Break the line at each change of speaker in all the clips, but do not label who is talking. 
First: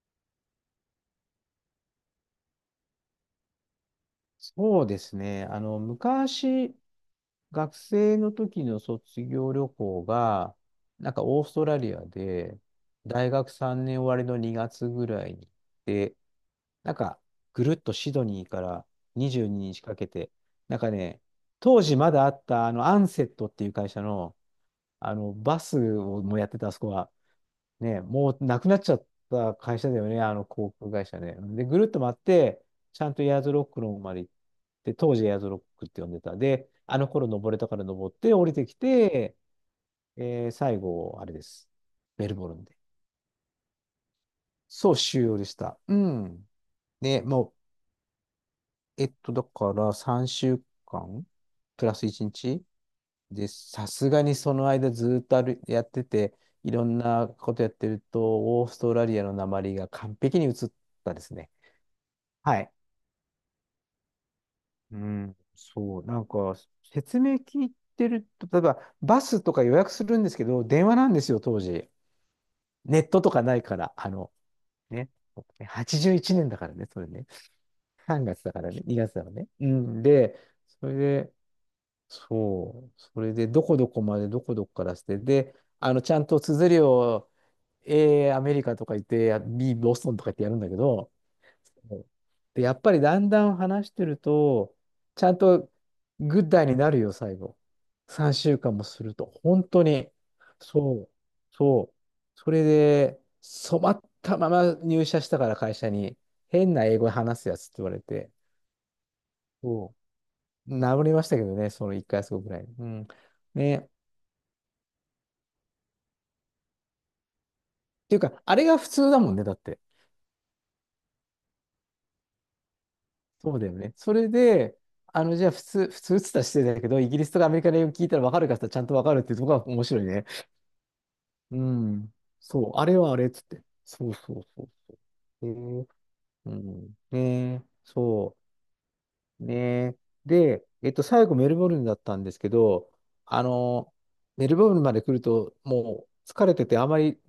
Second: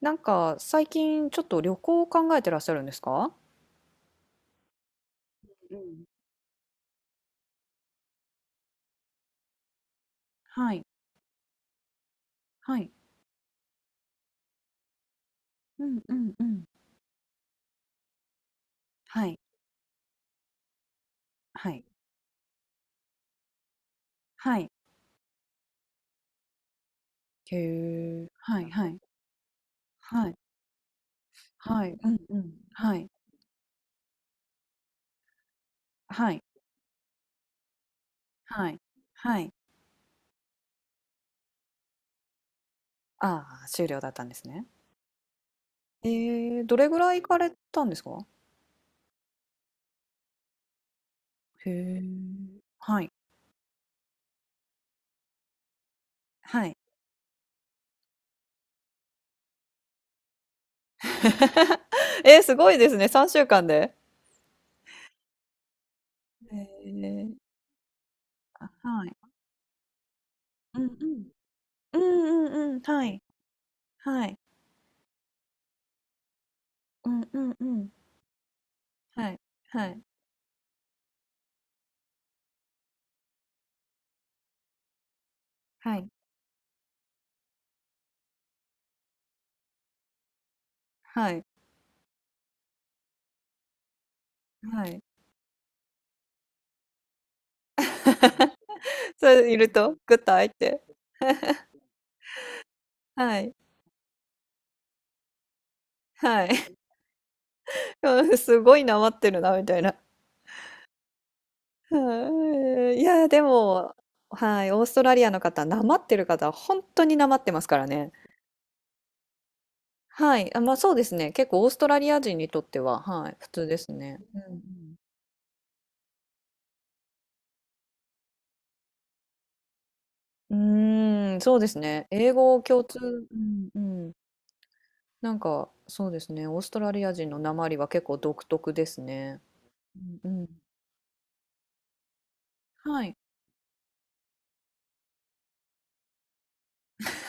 なんか最近ちょっと旅行を考えてらっしゃるんですか？
そうですね。
うん、
昔、学生の時の卒業旅行が、
はい、
オーストラリアで、
はい、
大学3年終わりの2月ぐらいに行っ
うんう
て、
んうん、
なんか、ぐるっとシドニーから
はい、
22日かけて、なんかね、
は
当
い、
時まだあった、アンセットっていう会社の、
はい、
バスをもやってた、あそこは。
へ
ね、
え。
もう
は
なく
い、
なっ
は
ちゃ
い、
った会社だよね、
は
あ
い、
の航空会社ね。で、ぐる
は
っ
い、
と
う
回っ
んうん、
て、
は
ち
い、
ゃんとエアーズロックの方まで行って、当時エアーズロックって呼んで
は
た。
い、
で、あの頃登れたから登って降りて
は
き
い、
て、
はい。
最後、あれです。メルボルンで。
ああ、終了だったんですね。
そう、終了でした。うん。
ええ、どれぐらい
ね、
行かれ
も
たんですか？
う、えっと、だから3週間
へ
プラ
え。
ス1日
はい、
で、さすがにその間ずっとあるやってて、
は
い
い。
ろんなことやってると、オーストラリアの訛りが完璧に移ったですね。
えー、す
は
ご
い。
いですね。3週間で。
うん、そう、
え
説
え、
明聞いてると、例え
あ、
ば、
はい、
バスとか予約するんですけど、
うん
電
う
話なんで
ん、
すよ、当時。
うんうんうん、
ネ
は
ット
い、
とかないから、
はい、
ね、81年だからね、それ
う
ね。
んうんうん、
3月だからね、2月だか
は
ら
い、
ね。う
はい。
ん、で、それで、そう、それで、どこどこまで、どこどこからして、で、
はい。
ちゃんと綴りを、A、アメリカとか言って、B、ボストンとか言ってやるんだけど、
はい。
そうで、やっぱりだんだん話してると、
はい。
ちゃんとグッダイになるよ、最後。3 週間もする
そ
と。
れい
本
る
当
と、
に。
グッと開いて、
そう。そう。それで、
はい。
染まったまま入社したから会社に、
はい。
変な英語話すやつって言われ
う
て、
ん、すごいなまってるなみたいな。
そう。治りましたけどね、そ の1回月ごぐらいに。う
はい。い
ん。
や、で
ね。っ
も、はい、オーストラリアの方、なまってる方は当になまってますからね。
ていうか、あれが普通だもんね、だって。
はい。あ、ま、そうですね。結構オーストラリア人にとっては、はい、普
そう
通
だよ
です
ね。そ
ね。
れ
う
で、
ん
じゃあ普通っつったら失礼だけど、イギリスとかアメリカの英語聞いたら分かるかって言ったらちゃんと分かるっていうところが面白いね。
うん。うーん、そ
う
うですね。
ん。
英語
そう、
共
あれ
通
はあれっ
う
つって。
んう
そ
ん。
うそうそうそう。へえ
そうですね、
う
オーストラ
ん。
リア
ね
人のな
え、
まりは結構
そ
独特ですね。
う。ねえ。
うんうん。
で、最後メルボルンだったんですけど、
はい。
あの、メルボルンまで来ると、もう疲れてて、あまり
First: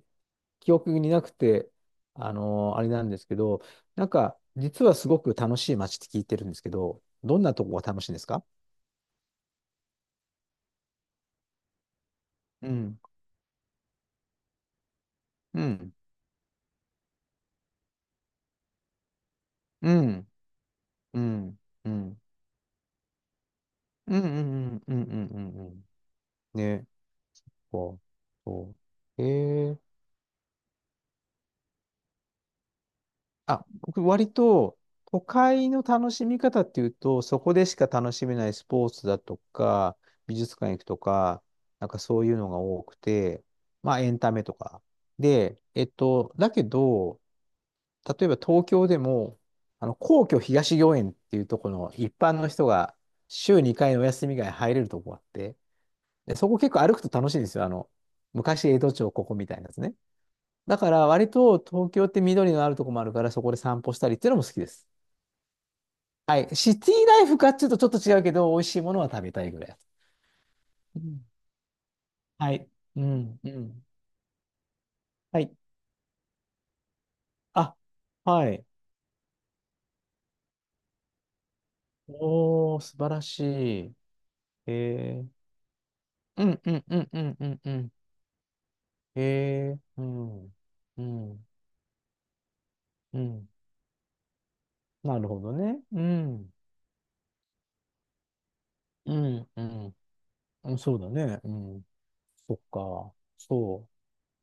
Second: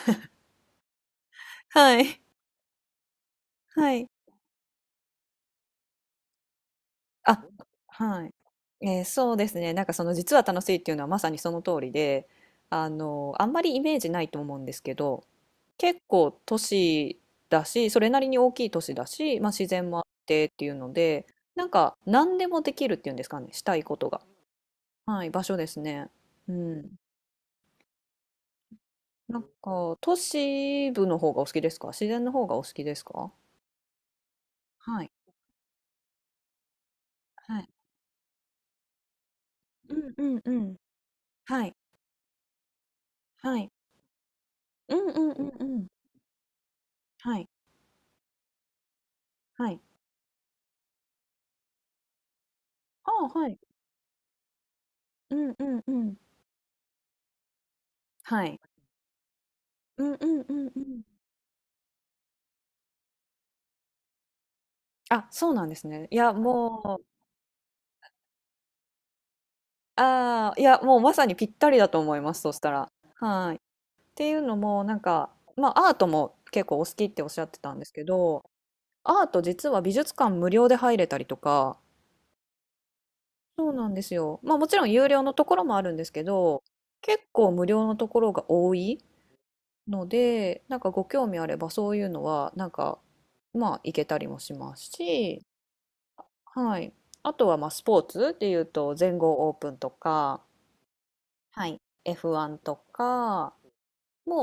記憶になくて、
はい。
あ の、あれなんですけど、
はい。
実はすごく楽しい街って聞いてるんですけど、ど
あ、
んなとこが楽しいんで
は
す
い。
か？
そうですね。なんかその実は楽しいっていうのはまさにその通りで、
う
あ
ん。
の、あんまりイメージないと思うんですけど、
うん。
結構都市だし、それなりに大きい都市だし、まあ自然
う
もあっ
ん。
てっていうの
う
で、
ん。
なん
う
か
ん。
何でもできるっていうんですかね、したいこと
う
が。
ん。うん。うん。うん。う
は
ん。
い、
う
場所で
ん。う
す
ん
ね。う
ね
ん。
こう、そう。
なん
えー、
か都市部の方がお好きですか？自然の方がお好きですか？
あ、僕割と
はい、
都会の楽しみ方っていうと、そこ
は
で
い。
しか楽しめないスポーツだと
う
か、
んう
美
ん
術
う
館
ん。
行くとか、
はい、
そういうのが多くて、
はい。
まあエンタメとか。
うんうんうん
で、
うん。
だけど、
はい。
例えば東京でも、
はい。
皇居東御苑っていうところの一般の人が
ああ、はい。
週2回のお休みが入れるとこがあっ
うん
て、
うんうん。
で、そこ結構歩くと楽しいんですよ。
はい。
昔江戸町ここみたいなやつね。
うんうんうん
だ
う
か
ん。
ら割と東京って緑のあるとこもあるからそこで散歩したりっていうのも好きです。
あ、そうなんですね。いや、
はい。シティ
もう、
ライフかっていうとちょっと違うけど、美味しいものは食べたいぐらいだと。
ああ、いや、も
う
うまさ
ん
にぴったりだと思います、そ
は
し
い。
たら。
うん。う
はい。っ
ん。
ていうのも、
はい。
まあ、アートも結構お好きっておっしゃってた
あ、
んですけど、
はい。
アート実は美術館無料で入れたりとか、
おー、素晴らし
そうなん
い。
ですよ。まあ、もちろん有
え
料
ー。
のところもあるんですけ
うん
ど、
うんうんう
結
んう
構
ん
無
う
料
ん。
のところが多い
えー。う
の
ん。
で、なんか
う
ご興味あ
ん。
ればそういうのは、
うん。
まあ、行けたりもします
なるほ
し、
どね。うん。
はい。あとはまあスポーツっていうと
う
全豪
ん。
オー
う
プンと
ん。
か、
うんそうだね。う
はい、
ん。そ
F1
っ
と
か。
か
そ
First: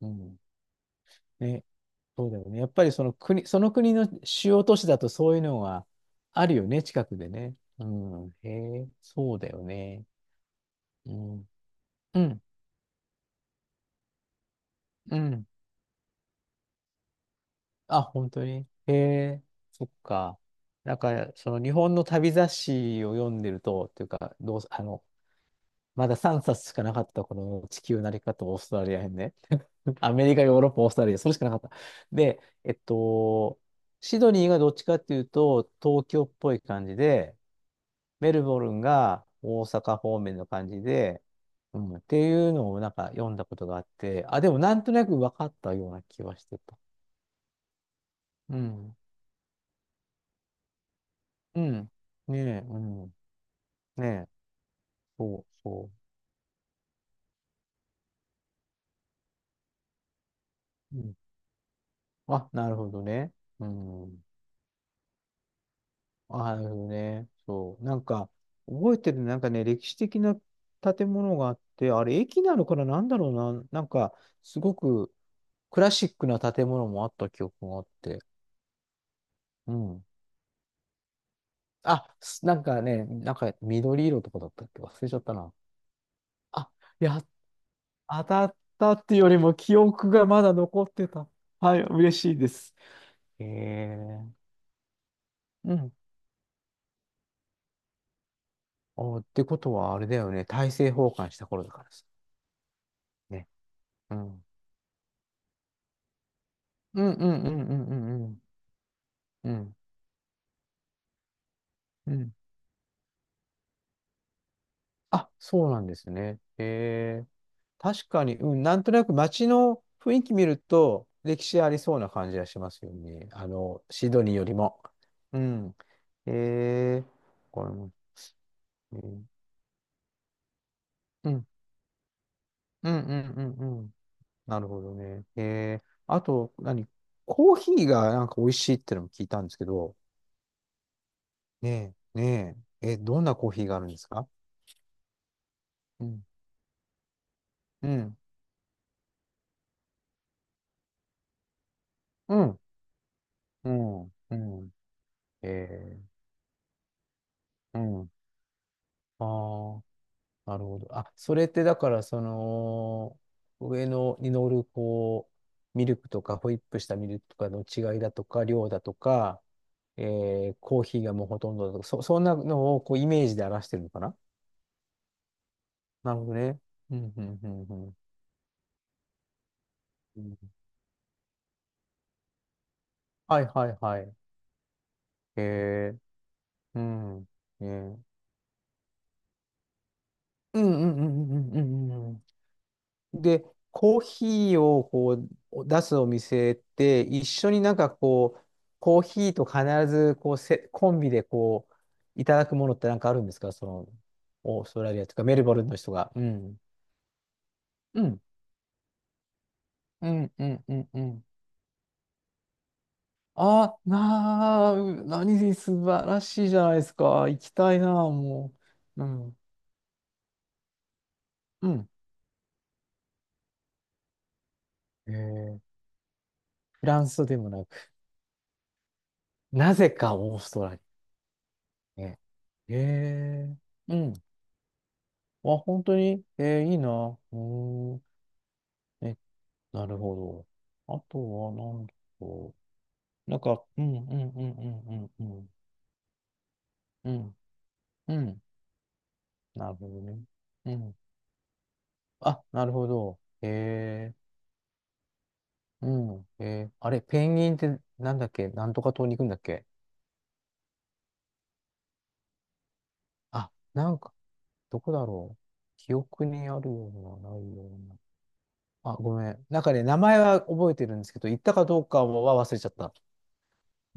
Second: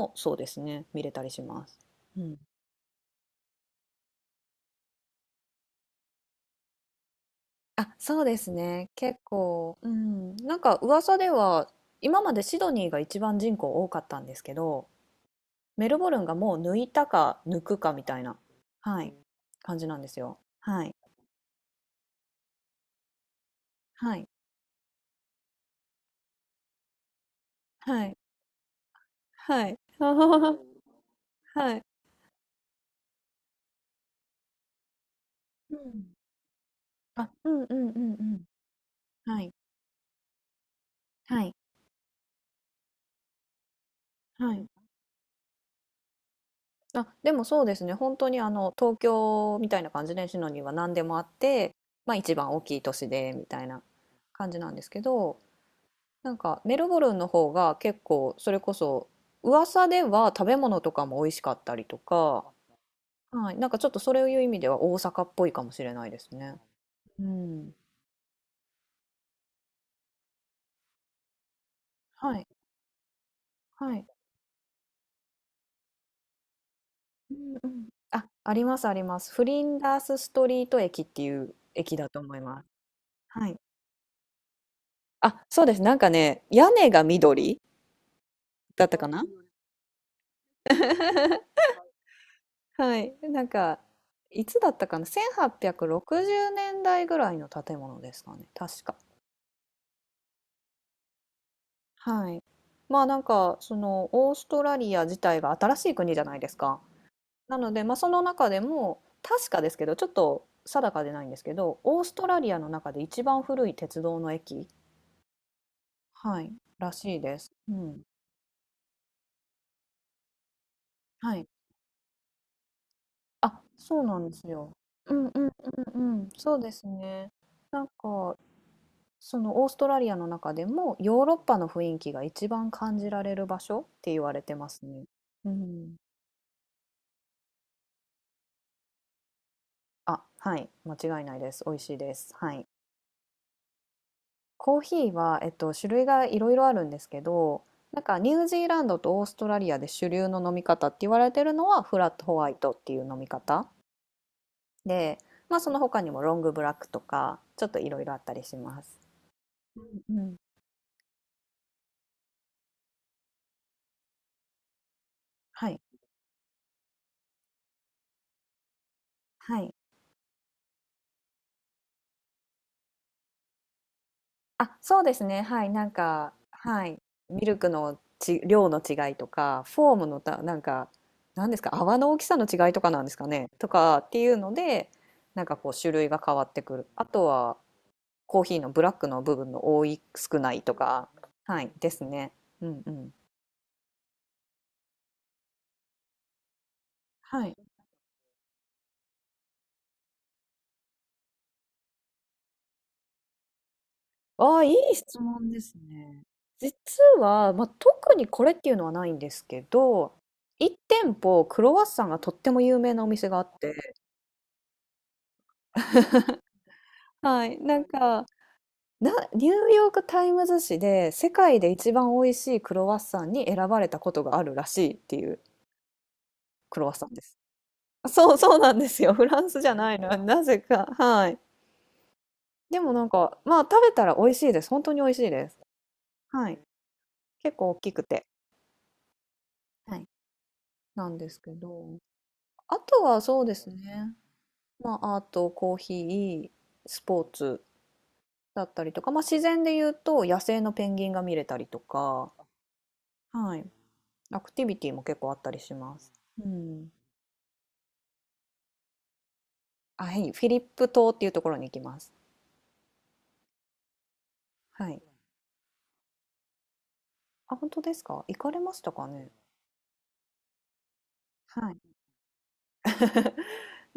う。う
そう
ん。
ですね、見れたりしま
ね、
す。う
そう
ん。
だよね。やっぱりその国、その国の主要都市だとそういうのはあるよね、近くでね。う
あ、そう
ん。
です
へえ、
ね。結
そうだよ
構、う
ね。
ん。なんか
う
噂で
ん。
は
う
今まで
ん。
シドニーが一番人口多かったんですけど、
うん。
メルボルンがもう抜いたか抜くか
あ、
みたい
本
な、
当に。へ
はい、
え、
感
そ
じ
っ
なんですよ。
か。
はい。
その日本の旅雑誌を読んでると、っていう
はい。
か、どう、あの、まだ3冊しかなかったこの地球
は
な
い。
り方、オーストラリア編ね。
はい。
アメリカ、ヨーロッ パ、オーストラリア、それしかなかった。
はい。
で、シドニーがどっちかっていうと、
う
東
ん。
京っぽい感じ
あ、
で、
うんうんうんう
メル
ん。
ボルンが
はい。
大阪方面の感じで、
はい。
うん、っていうのを読んだことがあって、あ、で
は
も
い。
なんとなく分かったような気はしてた。
あ、でもそうですね。本当にあ
う
の
ん。
東京みたいな感じでシノには何でもあっ
う
て、
ん。
まあ一
ね
番
え、
大き
う
い都
ん。
市でみたいな
ねえ、
感じなんですけど、
そうそ
なんかメルボルンの方が結構それこそ噂では食べ物と
う。う
か
ん、
も美味しかったりとか、
あ、なるほどね。
はい、
う
なんかちょっとそ
ん。
ういう意味では大阪っぽいかもしれないですね。
あ、なるほど
う
ね。
ん。
そう。覚えてる、なんかね、歴史的な建物があって、あれ、
は
駅
い、
なのかな、な、なん
はい。
か、すごくクラシックな建物もあった
う
記
んう
憶があっ
ん。
て。
あ、ありますあります。フリ
う
ンダー
ん。
スストリート駅っていう駅だと思い
な
ま
ん
す。
かね、なん
は
か
い。
緑色とかだったっけ忘れちゃった
あ、
な。
そうです。なんかね、屋
あ、
根が
や、
緑。
当たっ
だっ
た
た
っ
か
ていう
な。
よりも記憶がまだ残ってた。はい、嬉しいです。
はい。な
へ
んか、い
え。
つだったかな？
うん。
1860 年代ぐらいの建物ですかね。確か。
お、ってことはあれだよね。大政奉還した頃だからさ。
はい。まあなん
ね。
か、その、
う
オー
ん。
ストラリア自体が新しい国じゃないですか。
うんうんう
な
ん
の
う
で、
ん
ま
う
あその
んうん。
中でも、確
う
かで
ん。
すけど、ちょっと定かでないんですけど、オース
う
ト
ん。
ラリアの中で一番古い鉄道の駅、
あ、そうなんです
は
ね。
い、
へ
らしい
え。
です。うん。
確かに、うん、なんとなく街の雰囲気見ると、
は
歴
い。
史ありそうな感じがしますよね。
あ、そう
シ
な
ド
ん
ニ
で
ーよ
す
り
よ。
も。
うんうん
う
う
ん。
んうん。そうです
えー、
ね。
これ
なん
も
か、
ね、え
そ
ー
のオーストラリアの中でもヨー
う
ロッ
ん、
パの雰囲気が一番
うん、
感
う
じら
ん、
れ
う
る場
ん、
所
う
っ
ん。
て言われて
なる
ま
ほ
す
ど
ね。
ね。
う
えー、
ん。
あと、何コーヒーがなんか美味しいってのも聞いたんですけど、
あ、はい、間違いないです。美味し
ね
いで
え、
す。は
ね
い。
え、え、どんなコーヒーがあるんですか？
コーヒーは、種
う
類が
ん、
いろいろあるんですけど、
う
なん
ん、
かニュージーランドとオーストラリアで主流の飲み方って言われてるのはフラットホ
う
ワイ
ん、
トっていう飲み方
うん、うん、
で、まあその他
え
にもロングブラックとかちょっと
ー、う
いろい
ん、
ろあったりします。
あ
う
あ。
ん、うん、
なるほど。あ、それってだから、上のに乗る、こ
は
う、
い。
ミルクとか、ホイップしたミルクとかの違いだとか、量だとか、
はい。
えーコーヒーがもうほとんどだとか、そんなのをこうイメージで表してるのかな？
あ、そうですね。はい、なん
なるほ
か、
どね。
は
う
い、
ん、う
ミ
ん、う
ル
ん、
ク
うん。
のち、量の違いとか、フォームの
うん
た、なんか、なんですか、泡の大きさの違いとかなんですか
はい、
ね、
は
と
い、
か
は
っ
い。
ていうので、なんかこう種
えー、
類が変わってく
う
る。あと
ん。
は
えー
コーヒーのブラックの部分の多い、少な
う
い
ん、
と
うん、う
か、
ん、うん、う
はい、で
ん、う
す
ん。うん
ね。うんうん。
で、コーヒーをこう出すお店って一
は
緒
い。
になんかこう、コーヒーと必ずこうせコンビでこう、いただくものってなんかあるんですかその、
あ
オ
あ、
ー
い
ストラ
い
リアと
質
かメル
問
ボ
で
ルン
す
の人が。
ね。
うん。
実は、まあ、
う
特
ん。
にこれっていうのはないんですけ
う
ど、
ん、うん、う
1
ん、う
店
ん。
舗クロワッサンがとっても有名なお店があって、
あ、なあ、う何で素晴らしいじゃないですか。行
は
き
い、
た
な
い
ん
な、
か
もう。う
な、
ん。
ニューヨーク・タイムズ紙で世界
う
で
ん。
一番美味しいクロワッサンに選ばれたことがあるらしいっ
え
ていう
ー、
クロ
フ
ワッ
ラ
サ
ン
ンで
スで
す。
もなく、
そうそうなんですよ。フランスじ
な
ゃ
ぜ
ないの。
かオー
な
ス
ぜ
トラリ
か。はい。
アね。
でもなんか、
え
まあ食べ
ー、う
た
ん。
ら美味しいです。本当に美味しいで
あ、
す。
本当に
はい。
えーいいな。う
結構大き
ー
く
ん。
て。
え、な
は
る
い。
ほど。あ
なん
と
ですけ
は、なんだ
ど。
ろ
あとは
う。なん
そうで
か、
す
うん、う
ね。
ん、うん、う
ま
ん、
あアー
うん、う
ト、
ん。
コーヒー、ス
う
ポー
ん、
ツ
うん
だったりとか、まあ自然
な
で
る
言
ほ
う
どね。
と野生
う
のペ
ん。
ンギンが見れたりとか、
あ、なるほど。
はい。
え
アクティビティも結構あったりし
ー、
ます。
うん、
う
えー、
ん。
あれ、ペンギンってなんだっけなんとか島に行くんだっけ？
あ、はい、フィリップ島っていうところに行きます。
あ、なんか、ど
は
こ
い。
だろう。記憶にあるような、ない
あ、
よう
本当で
な。
すか？行かれました
あ、
か
ごめ
ね？
ん。なんかね、名前は覚えてるんですけど、行ったか
はい。
どうかは忘れちゃった。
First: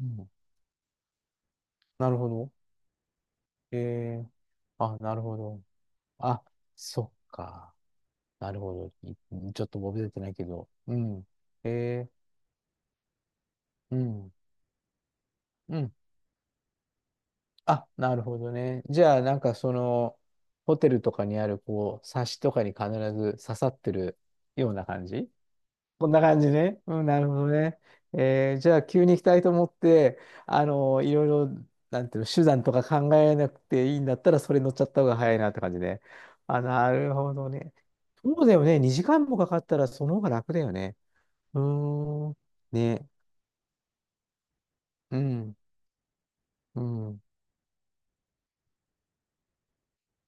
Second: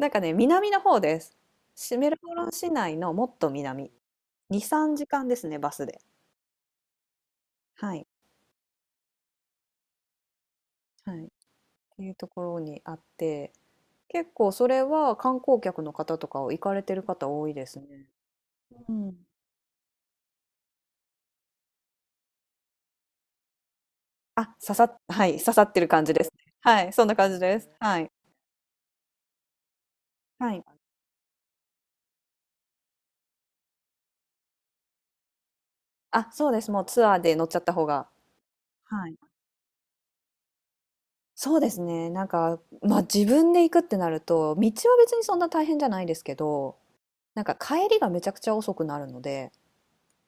う
んか
ん。
ね、南の方です。シメ
な
ル
るほ
ボルン
ど。
市内のもっと
え
南。
ー
2、3
あ、なる
時間
ほ
ですね、
ど。
バスで。
あ、そっか。
はい。
なるほど。い ちょっと覚えてないけど。う
はい。
ん。
っ
へ
て
え
いうところにあって、
ー、う
結
ん。
構それは観光
う
客の
ん。
方とかを行かれてる方多いですね。
あ、なるほどね。
う
じ
ん。
ゃあ、ホテルとかにある、こう、サッシとかに必ず刺さってる
あ、
よ
刺
う
さ
な
っ、
感
は
じ
い、刺さってる感
こん
じ
な
です
感じ
ね。
ね。
はい、
う
そ
ん、
んな
なる
感
ほ
じ
ど
です。
ね。
はい。
えーじゃあ、急に行きたいと思って、
はい。
あの、いろいろ、なんていうの、手段とか考えなくていいんだったら、それ乗っちゃった方が早いなって感じね。
あ、そうで
あ、
す。もう
な
ツア
る
ー
ほ
で乗っ
ど
ちゃった
ね。
方が。
そうだよね。2時間もかかったら、その方が楽だよね。
そ
う
うですね。なん
ーん。
か、まあ
ね。
自分で行くってなると、道は別
う
にそんな
ん。
大変じゃないですけど、
うん。
なんか帰りがめちゃくちゃ遅くなるので、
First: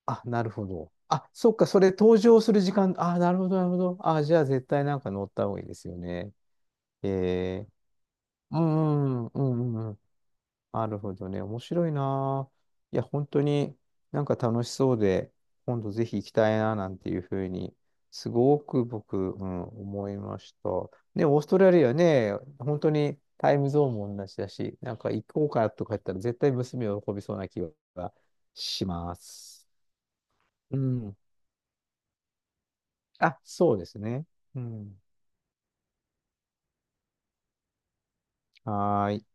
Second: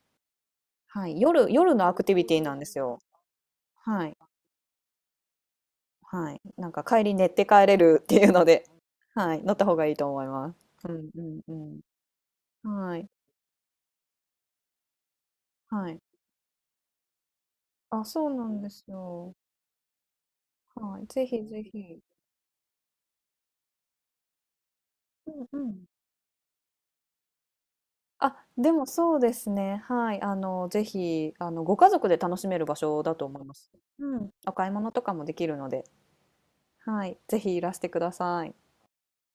あ、なるほど。
はい、
あ、
夜、
そっか、
夜
そ
の
れ
アクティ
登
ビテ
場
ィな
す
ん
る
で
時
す
間。
よ。
なるほど。
はい、
あ、じゃあ、絶対なんか乗った方がいいですよ
は
ね。
い。なんか帰り寝て
え
帰れるっていうの
ー、う
で、
ん、うん、
は
う
い、乗った
ん、
方
う
が
ん。う
いい
ん
と思います。
な
う
る
ん
ほどね。
う
面
ん
白いな。
うん。は
いや、
い、
本当に楽しそうで、今
は
度
い。
ぜひ行きたいな、なんていうふうに、
あ、そ
す
うな
ご
んです
く僕、
よ。
うん、思いました。
はい、ぜ
ね、オー
ひ
スト
ぜ
ラリア
ひ。
ね、本当にタイムゾーンも同じだし、なんか行こう
うん
か
うん。
とか言ったら絶対娘を喜びそうな気が
あ、で
し
も
ま
そうです
す。
ね。はい。あの、
う
ぜ
ん。
ひ、あの、ご家族で楽しめる場所だと思
あ、
います。
そうです
う
ね。
ん。お
う
買い物と
ん。
かもできるので、はい。ぜひいらしてください。
はーい。